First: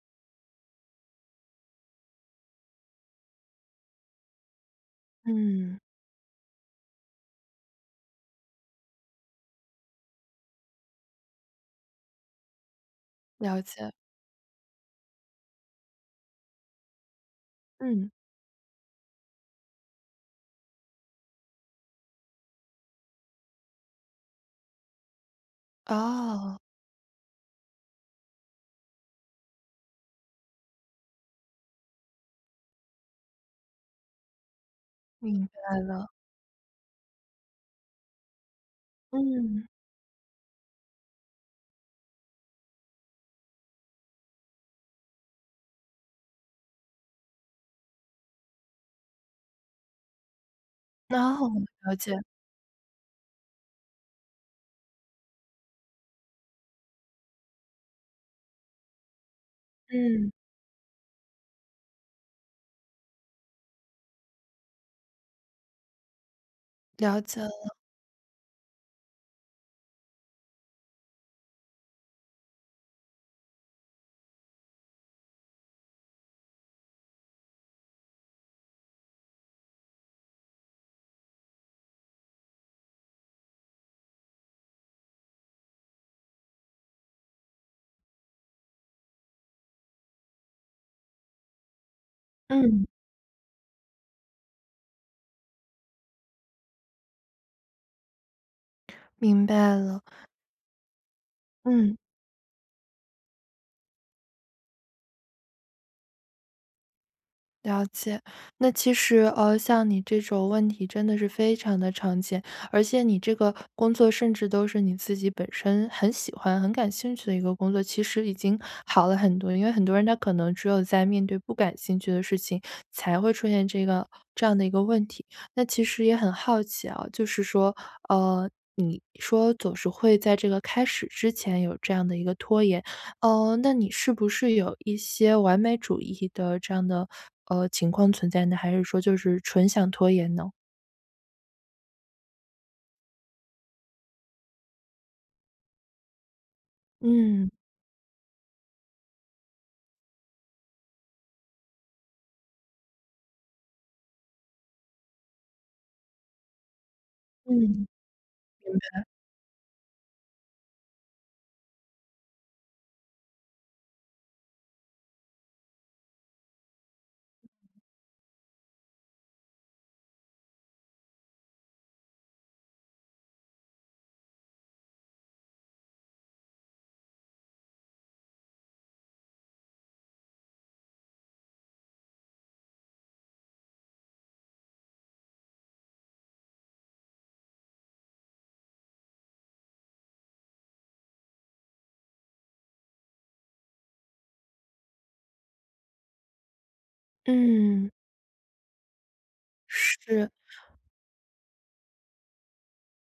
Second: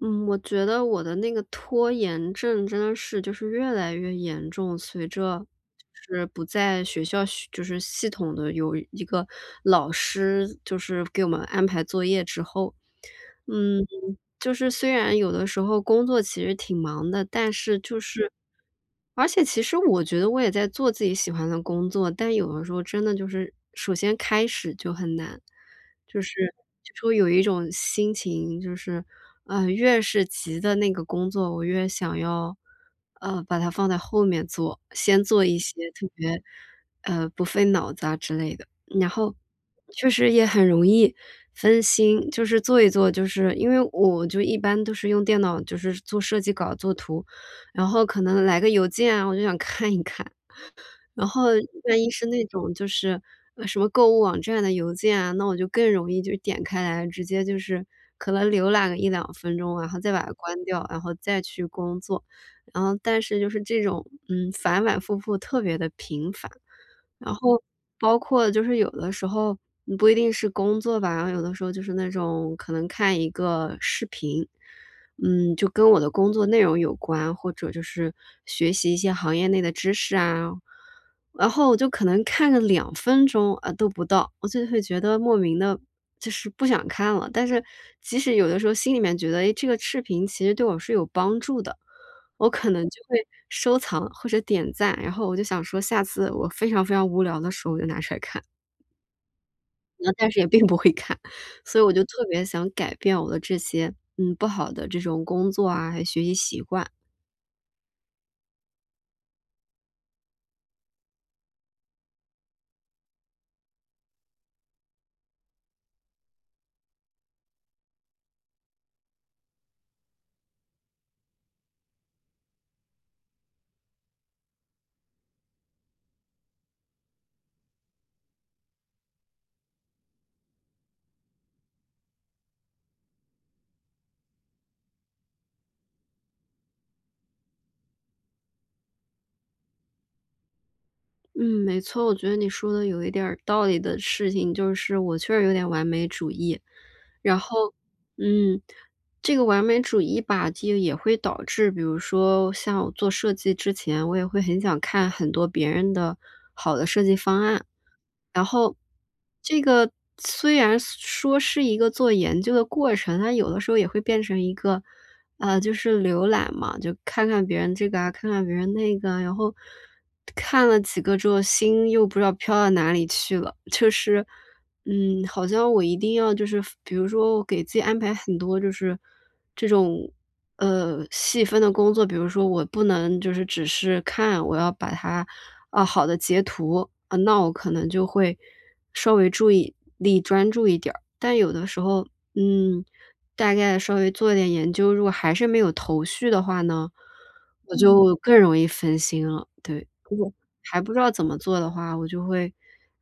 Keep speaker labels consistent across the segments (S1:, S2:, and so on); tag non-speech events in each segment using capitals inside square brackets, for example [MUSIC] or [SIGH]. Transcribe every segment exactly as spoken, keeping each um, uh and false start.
S1: 嗯，我觉得我的那个拖延症，真的是就是越来越严重。随着
S2: 嗯。
S1: 就是不在学校就是系统地有一个老师，就是给我们安排作业之后，
S2: 了
S1: 嗯，
S2: 解。
S1: 就是虽然有的时候，工作其实挺忙的，但是就
S2: 嗯。
S1: 是而且其实我觉得，我也在做自己喜欢的工作，但有的时候真的就是首先开始就很难。就是
S2: 哦。
S1: 就说有一种心情，就是，嗯，越是急的那个工作，我越想要，呃，把它放在后面做，先做
S2: 明
S1: 一些
S2: 白
S1: 特
S2: 了。
S1: 别，呃，不费脑子啊的之类的。然后
S2: 嗯。
S1: 确实也很容易分心，就是做一做，就是因为我就一般都是用电脑，就是做设计稿做图。然后可能来个邮件啊，我就想看一看，然后
S2: 哦，了
S1: 万一
S2: 解。
S1: 是那种就是什么购物网站的邮件啊，那我就更容易就点开来，直接就是可能浏览个一两分钟，然后再把它
S2: 嗯。
S1: 关掉，然后再去工作，然后但是就是这种，嗯，反反复复特别地频繁。
S2: 了
S1: 然
S2: 解
S1: 后
S2: 了。
S1: 包括就是有的时候，不一定是工作吧，然后有的时候，就是那种可能看一个视频。嗯，就跟我的工作内容有关，或者就是学习一些行业内的知识啊，然后我就可能看了两分钟，呃，都不到，我就会觉得，莫名地就是不想看了，但是即使有的时候心里面觉得：“哎，这个视频其实对我是有帮助的，”我可能
S2: 嗯。
S1: 就会收藏或者点赞，然后我就想说，下次我非常非常无聊的时候，我就拿出来看。
S2: 明白了。
S1: 那但是也并不会看，所以我
S2: 嗯。
S1: 就特别想改变我的这些，嗯，不好的这种工作啊，还有学习习惯。
S2: 了解，那其实呃，像你这种问题真的是非常的常见，而且你这个工作甚至都是你自己本身很喜欢、很感兴趣的一个工作，其实已经好了很多。因为很多人他可能只有在面对不感兴趣的事情，才会出现这个这样的一个问题。那其实也很好奇啊，就是说，呃，你说“总是会在这个开始之前有这样的一个拖延”，嗯，那你是不是有一些完美主义的这样的，呃，情况存在呢，还是说就是纯想拖延呢？
S1: 嗯，没错，我觉得你说的有一点儿道理的事情就是我确实有点完美主义。然
S2: 嗯。
S1: 后，嗯，这个完美主义吧，就也会导致比如说像我做设计之前，我也会很想看很多别人的好的设计方
S2: 嗯。
S1: 案。
S2: 明
S1: 然后
S2: 白。
S1: 这个虽然说是一个做研究的过程，但有的时候也会变成一个啊，就是浏览嘛，就看看别人这个啊，看看别人那个啊，然后，看了几个之后心又不知道飘到哪里去了。就是，嗯，好像我一定要就是比如说我给自己安排很多就是这种，呃，细分的工作，比如说我不能就是只是看，我要把它啊，好的截图，那我可能就会稍微注意力专注一点儿。但有的时候，嗯，大概稍微做一点研究，如果还是没有头绪的话呢，我
S2: 嗯。
S1: 就更容易分心了，对。
S2: 是。
S1: 还不知道怎么做的话，我就会，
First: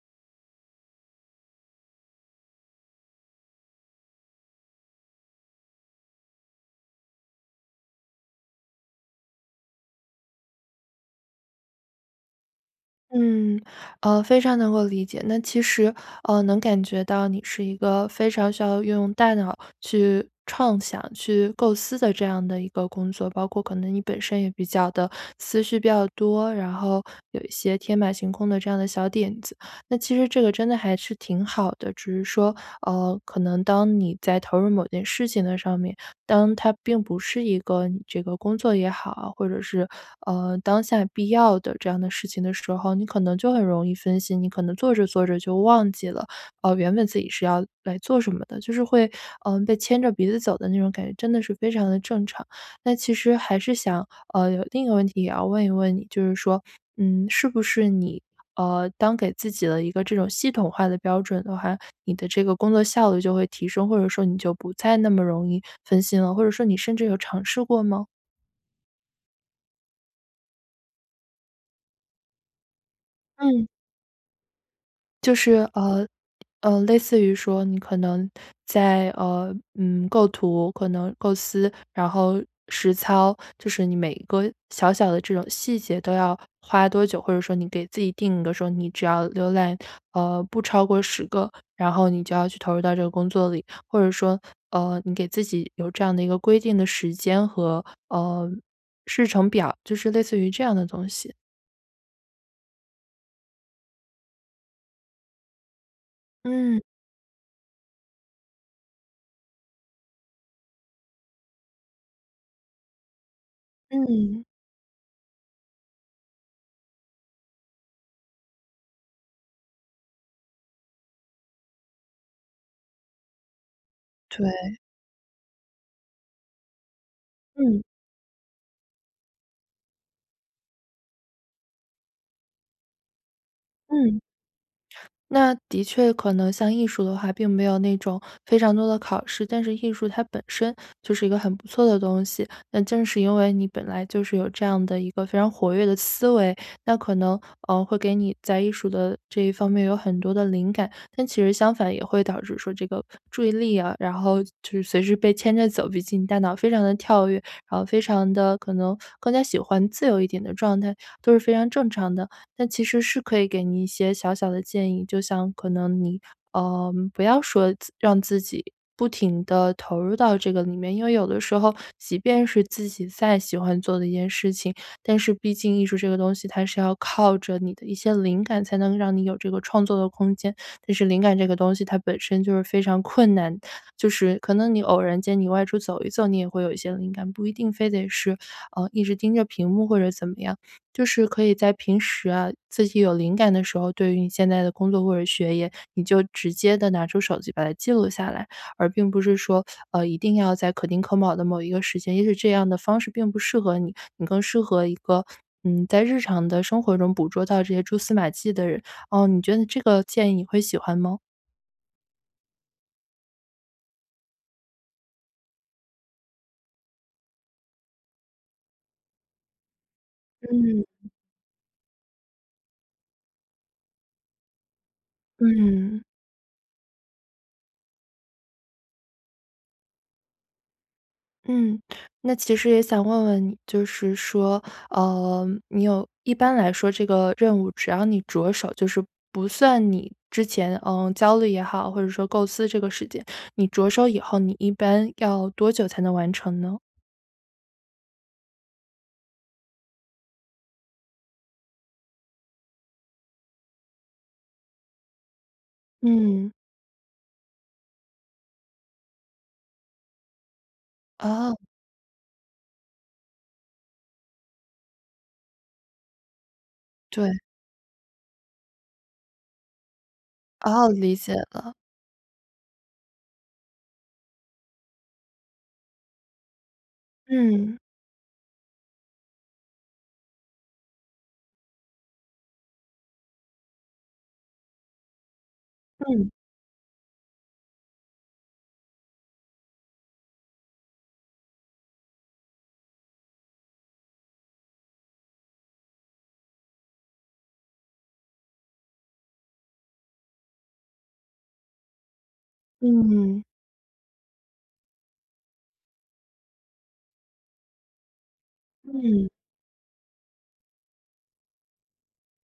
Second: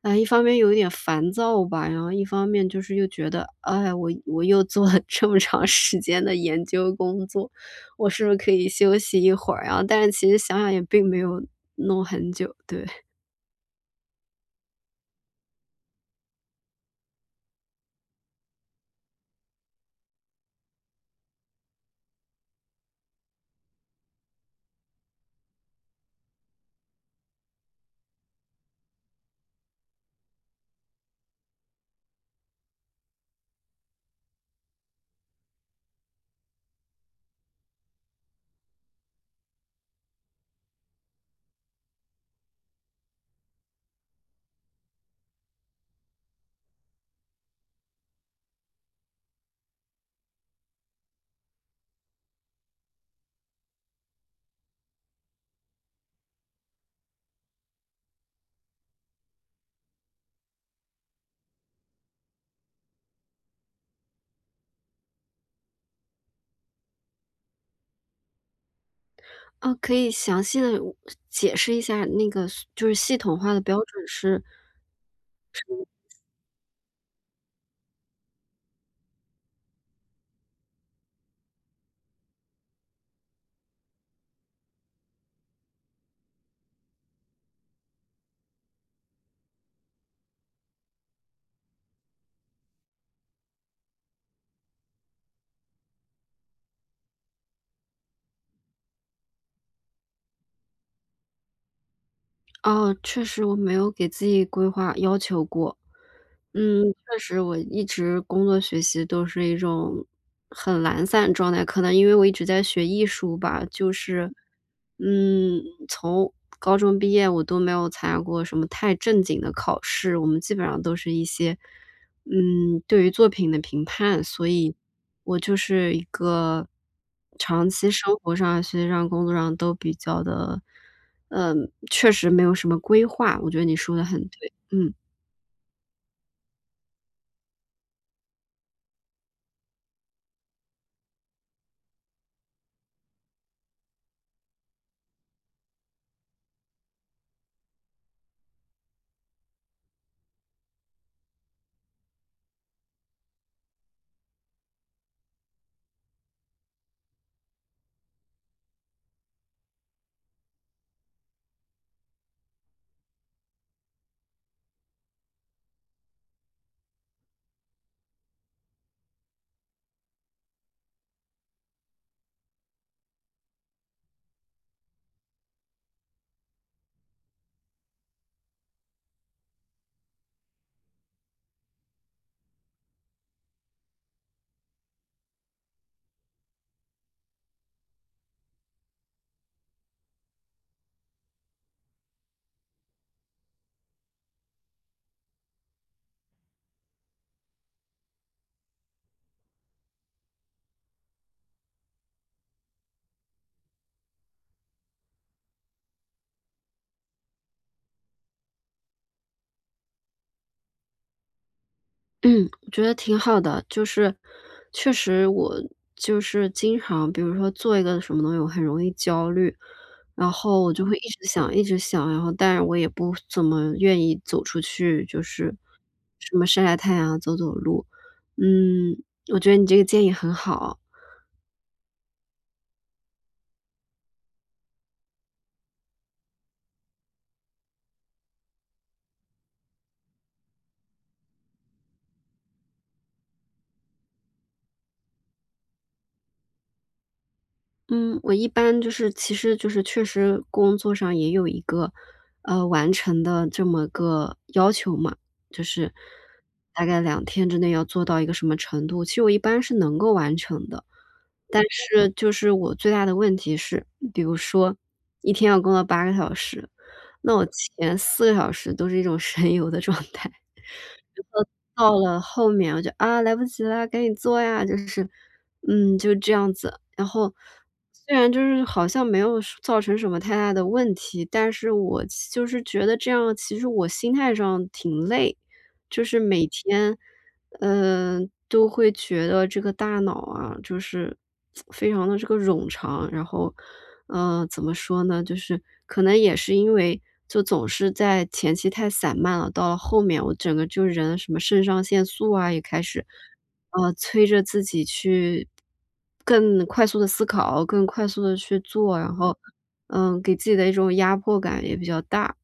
S1: 哎，一方面有一点烦躁吧，然后一方面就是又觉得，“哎呀，我我又做了这么长时间的研究工作，我是不是可以休息一会儿啊”，但是其实想想也并没有弄很久，对。[CHUCKLES]
S2: 嗯，呃，非常能够理解，那其实，呃，能感觉到你是一个非常需要用大脑去创想、去构思的这样的一个工作。包括可能你本身也比较的思绪比较多，然后有一些天马行空的这样的小点子，那其实这个真的还是挺好的。只是说，呃，可能当你在投入某件事情的上面，当它并不是一个你这个工作也好，或者是，呃，当下必要的这样的事情的时候，你可能就很容易分心，你可能做着做着就忘记了，呃，原本自己是要来做什么的，就是会，嗯，被牵着鼻子走的那种感觉真的是非常的正常。那其实还是想，呃，有另一个问题也要问一问你，就是说，嗯，是不是你呃，当给自己的一个这种系统化的标准的话，你的这个工作效率就会提升？或者说你就不再那么容易分心了，或者说你甚至有尝试过吗？
S1: 啊，可以详细地武解释一下儿那个所就是系统化的
S2: 嗯。
S1: 标准是
S2: 就是，
S1: 什么意思？
S2: 呃，呃，类似于说你可能在，呃，嗯，构图可能构思，然后实操，就是你每一个小小的这种细节都要花多久？或者说你给自己定一个说，你只要浏览，呃，不超过十个，然后你就要去投入到这个工作里。或者说，呃，你给自己有这样的一个规定的时间和，呃，日程表，就是类似于这样的东西。
S1: 啊，确实我没有给自己规划要求过。嗯，
S2: 嗯。
S1: 确实我一直工作、学习都是一种很懒散状态。可能因为我一直在学艺术吧，就是，
S2: 嗯。
S1: 嗯，从高中毕业我都没有参加过什么太正经的考试，我们基本上都是一些，嗯，对于作品的评判。所以
S2: 对。
S1: 我就是一个长
S2: 嗯。
S1: 期生活上、学习上、工作上都比较地，嗯，确实没有什么规划，我觉得你说得很
S2: 嗯。
S1: 对，嗯。
S2: 那的确可能像艺术的话并没有那种非常多的考试，但是艺术它本身就是一个很不错的东西。那正是因为你本来就是有这样的一个非常活跃的思维，那可能，呃，会给你在艺术的这一方面有很多的灵感。但其实相反也会导致说这个注意力啊，然后就是随时被牵着走，毕竟你大脑非常地跳跃，然后非常地可能更加喜欢自由一点的状态，都是非常正常的。但其实是可以给你一些小小的建议，就像可能你，呃，不要说自让自己不停地投入到这个里面，因为有的时候，即便是自己再喜欢做的一件事情，但是毕竟艺术这个东西它是要靠着你的一些灵感，才能让你有这个创作的空间。但是灵感这个东西它本身就是非常困难，就是可能你偶然间你外出走一走，你也会有一些灵感，不一定非得是，呃，一直盯着屏幕或者怎么样。就是可以在平时啊，自己有灵感的时候，对于你现在的工作或者学业，你就直接地拿出手机把它记录下来。而并不是说，呃，一定要在可丁可卯的某一个时间也许这样的方式并不适合你，你更适合一个嗯，在日常的生活中捕捉到这些蛛丝马迹的人。呃，你觉得这个建议你会喜欢吗？
S1: 嗯，觉得挺好的。就是确实我就是经常比如说做一个什么东西我很容易焦虑，然后我就
S2: 嗯。
S1: 会一直想一直想，然后但我也不怎么，呃，愿意走出去，就是
S2: 嗯。
S1: 什么晒晒太阳走走路。嗯，我觉得你这个建议很好。
S2: 嗯，那其实也想问问你，就是说，呃，你有一般来说这个任务只要你着手，就是不算你之前，呃，焦虑也好，或者说构思这个时间，你着手以后，你一般要多久才能完成呢？
S1: 嗯，我一般就是其实就是确实工作上也有一个，呃，完成的这么个要求嘛。就是
S2: 嗯。
S1: 大概两天之内要做到一个什么程度，其实我一般是能够完成的，
S2: 哦。
S1: 但是就是我最大的问题是，比如说一天要工作八个小时，那
S2: 对。
S1: 我前四个小时都是一种神游的状态，
S2: 哦，理解了。
S1: 然后到了后面我就：“啊来不及了，赶紧做呀”。就是，嗯就这样子。然后
S2: 嗯。
S1: 虽然就是好像没有说造成什么太大的问题，但是我其就是觉得这样其实我心态上挺累。就是
S2: 嗯。
S1: 每天，嗯，都会觉得这个大脑啊，就是 [TSK] 非常地这个冗长，然后怎么说呢？就是可能也是因为就总是在前期太散漫了，到后面我整个就人什么肾上腺素啊也开始，
S2: 嗯。
S1: 呃，催着自己去更快速地思考、更快速地去做，然
S2: 嗯。
S1: 后，嗯，给自己的一种压迫感也比较大。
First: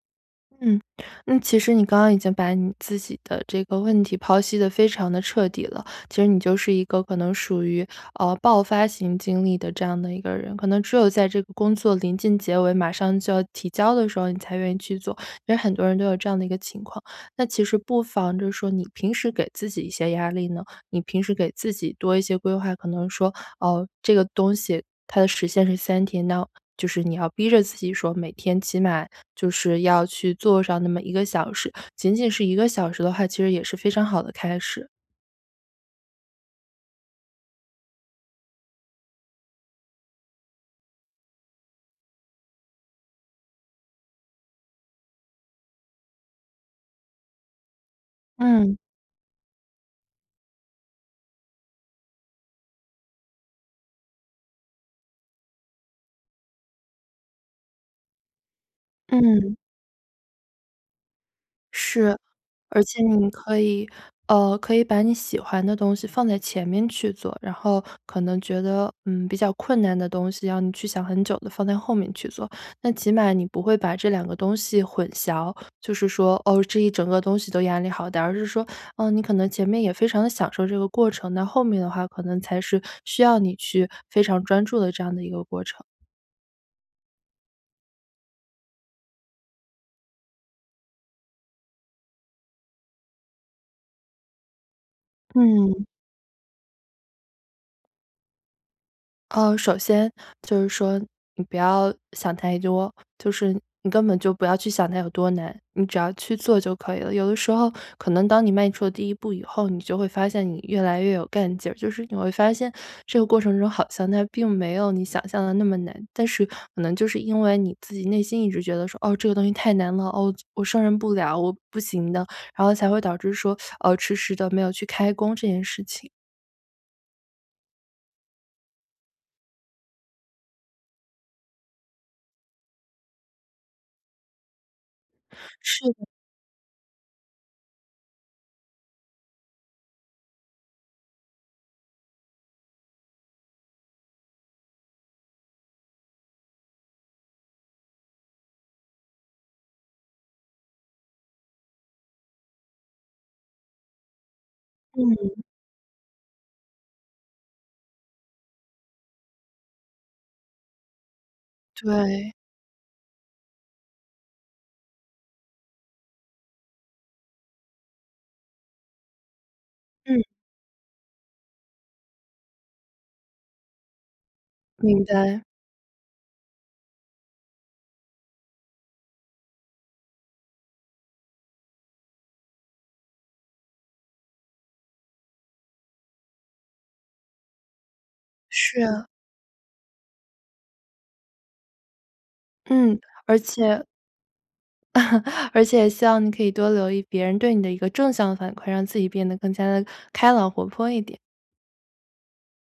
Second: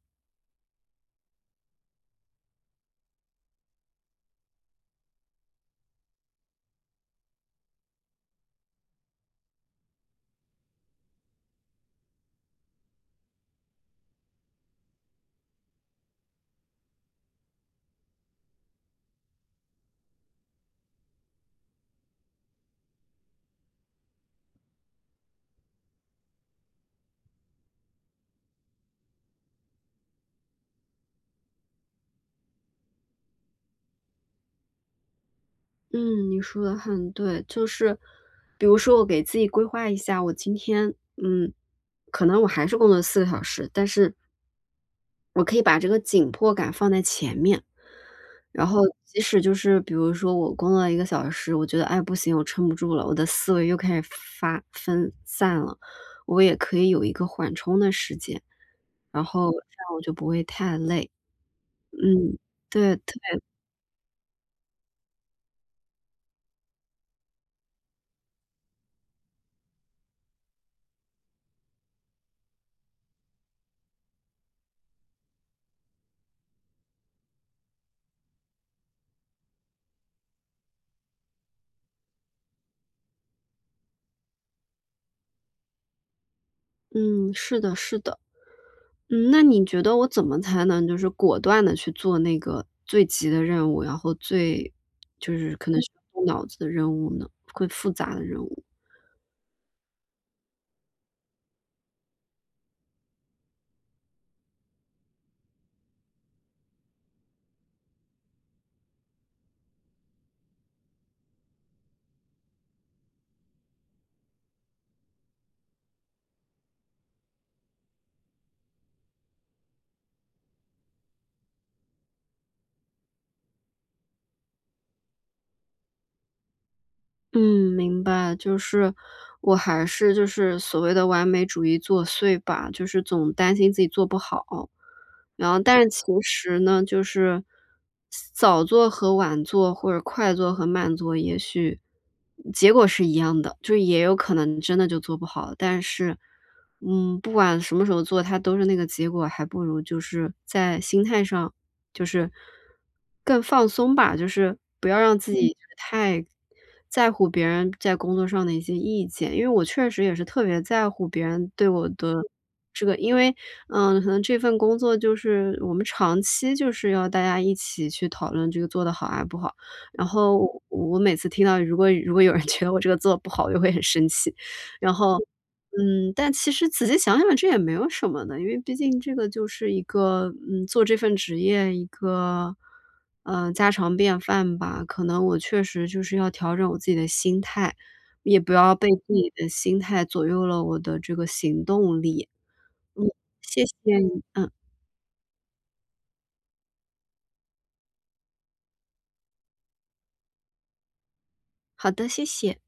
S2: 嗯，嗯，其实你刚刚已经把你自己的这个问题剖析得非常得彻底了。其实你就是一个可能属于，呃，爆发型经历的这样的一个人，可能只有在这个工作临近结尾马上就要提交的时候，你才愿意去做，因为很多人都有这样的一个情况。那其实不妨着说，你平时给自己一些压力呢？你平时给自己多一些规划，可能说，呃，这个东西，它的时限是三天，那就是你要逼着自己说每天起码就是要去做上那么一个小时，仅仅是一个小时的话，其实也是非常好的开始。
S1: 嗯，你说得很对。就是，比如说我给自己规划一下，我今天，嗯，可能我还是工作四个小时，但是我可以把这个紧迫感放在前面。然
S2: 嗯。
S1: 后即使就是比如说，我工作了一个小时，我觉得：唉，不行我撑不住了，我的思维又开始发分散了。“我也可以有一个缓冲的时间，然后
S2: 嗯。
S1: 这样我就不会太累。
S2: 是。
S1: 嗯，
S2: 而
S1: 对，
S2: 且
S1: 特
S2: 你
S1: 别
S2: 可以呃，可以把你喜欢的东西放在前面去做。然后可能觉得，嗯，比较困难的东西，让你去想很久的，放在后面去做。那起码你不会把这两个东西混淆，就是说，哦，这一整个东西都压力好大，而是说，呃，你可能前面也非常地享受这个过程，那后面的话，可能才是需要你去非常专注的这样的一个过程。
S1: 嗯，是的，是的。嗯，那你觉得我怎么才能就是果断地去做那个最急的任务，然后最就是可能
S2: 嗯。
S1: 是要动脑子的任务呢，会复杂的任务？
S2: 呃，首先就是说，你不要想太多，就是你根本就不要去想它有多难，你只要去做就可以了。有的时候可能当你迈出了第一步以后，你就会发现你越来越有干劲儿，就是你会发现这个过程中好像它并没有你想象的那么难，但是可能就是因为你自己内心一直觉得说：“哦，这个东西太难了，哦就，我胜任不了，我不行的。”然后才会导致说，[SUCKS TEETH] 呃，迟迟地没有去开工这件事情。
S1: 嗯，明白，就是我还是就是所谓的完美主义作祟吧。就是总担心自己做不好，然后但是
S2: 是的。
S1: 其实呢就是早做和晚做或者快做和慢做，也许，嗯结果是一样的，就也有可能真的就做不好。但是，嗯，不管什么时候做它都是那个结果，还不如就是在心态上就是，更放松吧，就是不要让自
S2: 嗯。
S1: 己太在乎别人在工作上的一些意见。因为我确实也是特别在乎别人对我的
S2: 对。
S1: 这个因为，嗯，可能这份工作就是我们长期就是要大家一起去讨论这个做得好还是不好，然
S2: 嗯。
S1: 后我我每次听到如果如果有人觉得我这个做不好就会很生气。然
S2: 明
S1: 后，
S2: 白。
S1: 嗯，但其实仔细想想这也没有什么的，因为毕竟这个就是一个，嗯，做这份职业一个，呃，家常便饭吧，可能我确实就是要调整我自己的心态，也不要
S2: 是
S1: 被
S2: 啊。
S1: 自己的心态左右了我的这个行动力。
S2: 嗯，
S1: 嗯，
S2: 而
S1: 谢谢
S2: 且
S1: 你，嗯。
S2: [CHUCKLES] 而且也希望你可以多留意别人对你的一个正向的反馈，让自己变得更加地开朗、活泼一点。
S1: 好的，谢谢。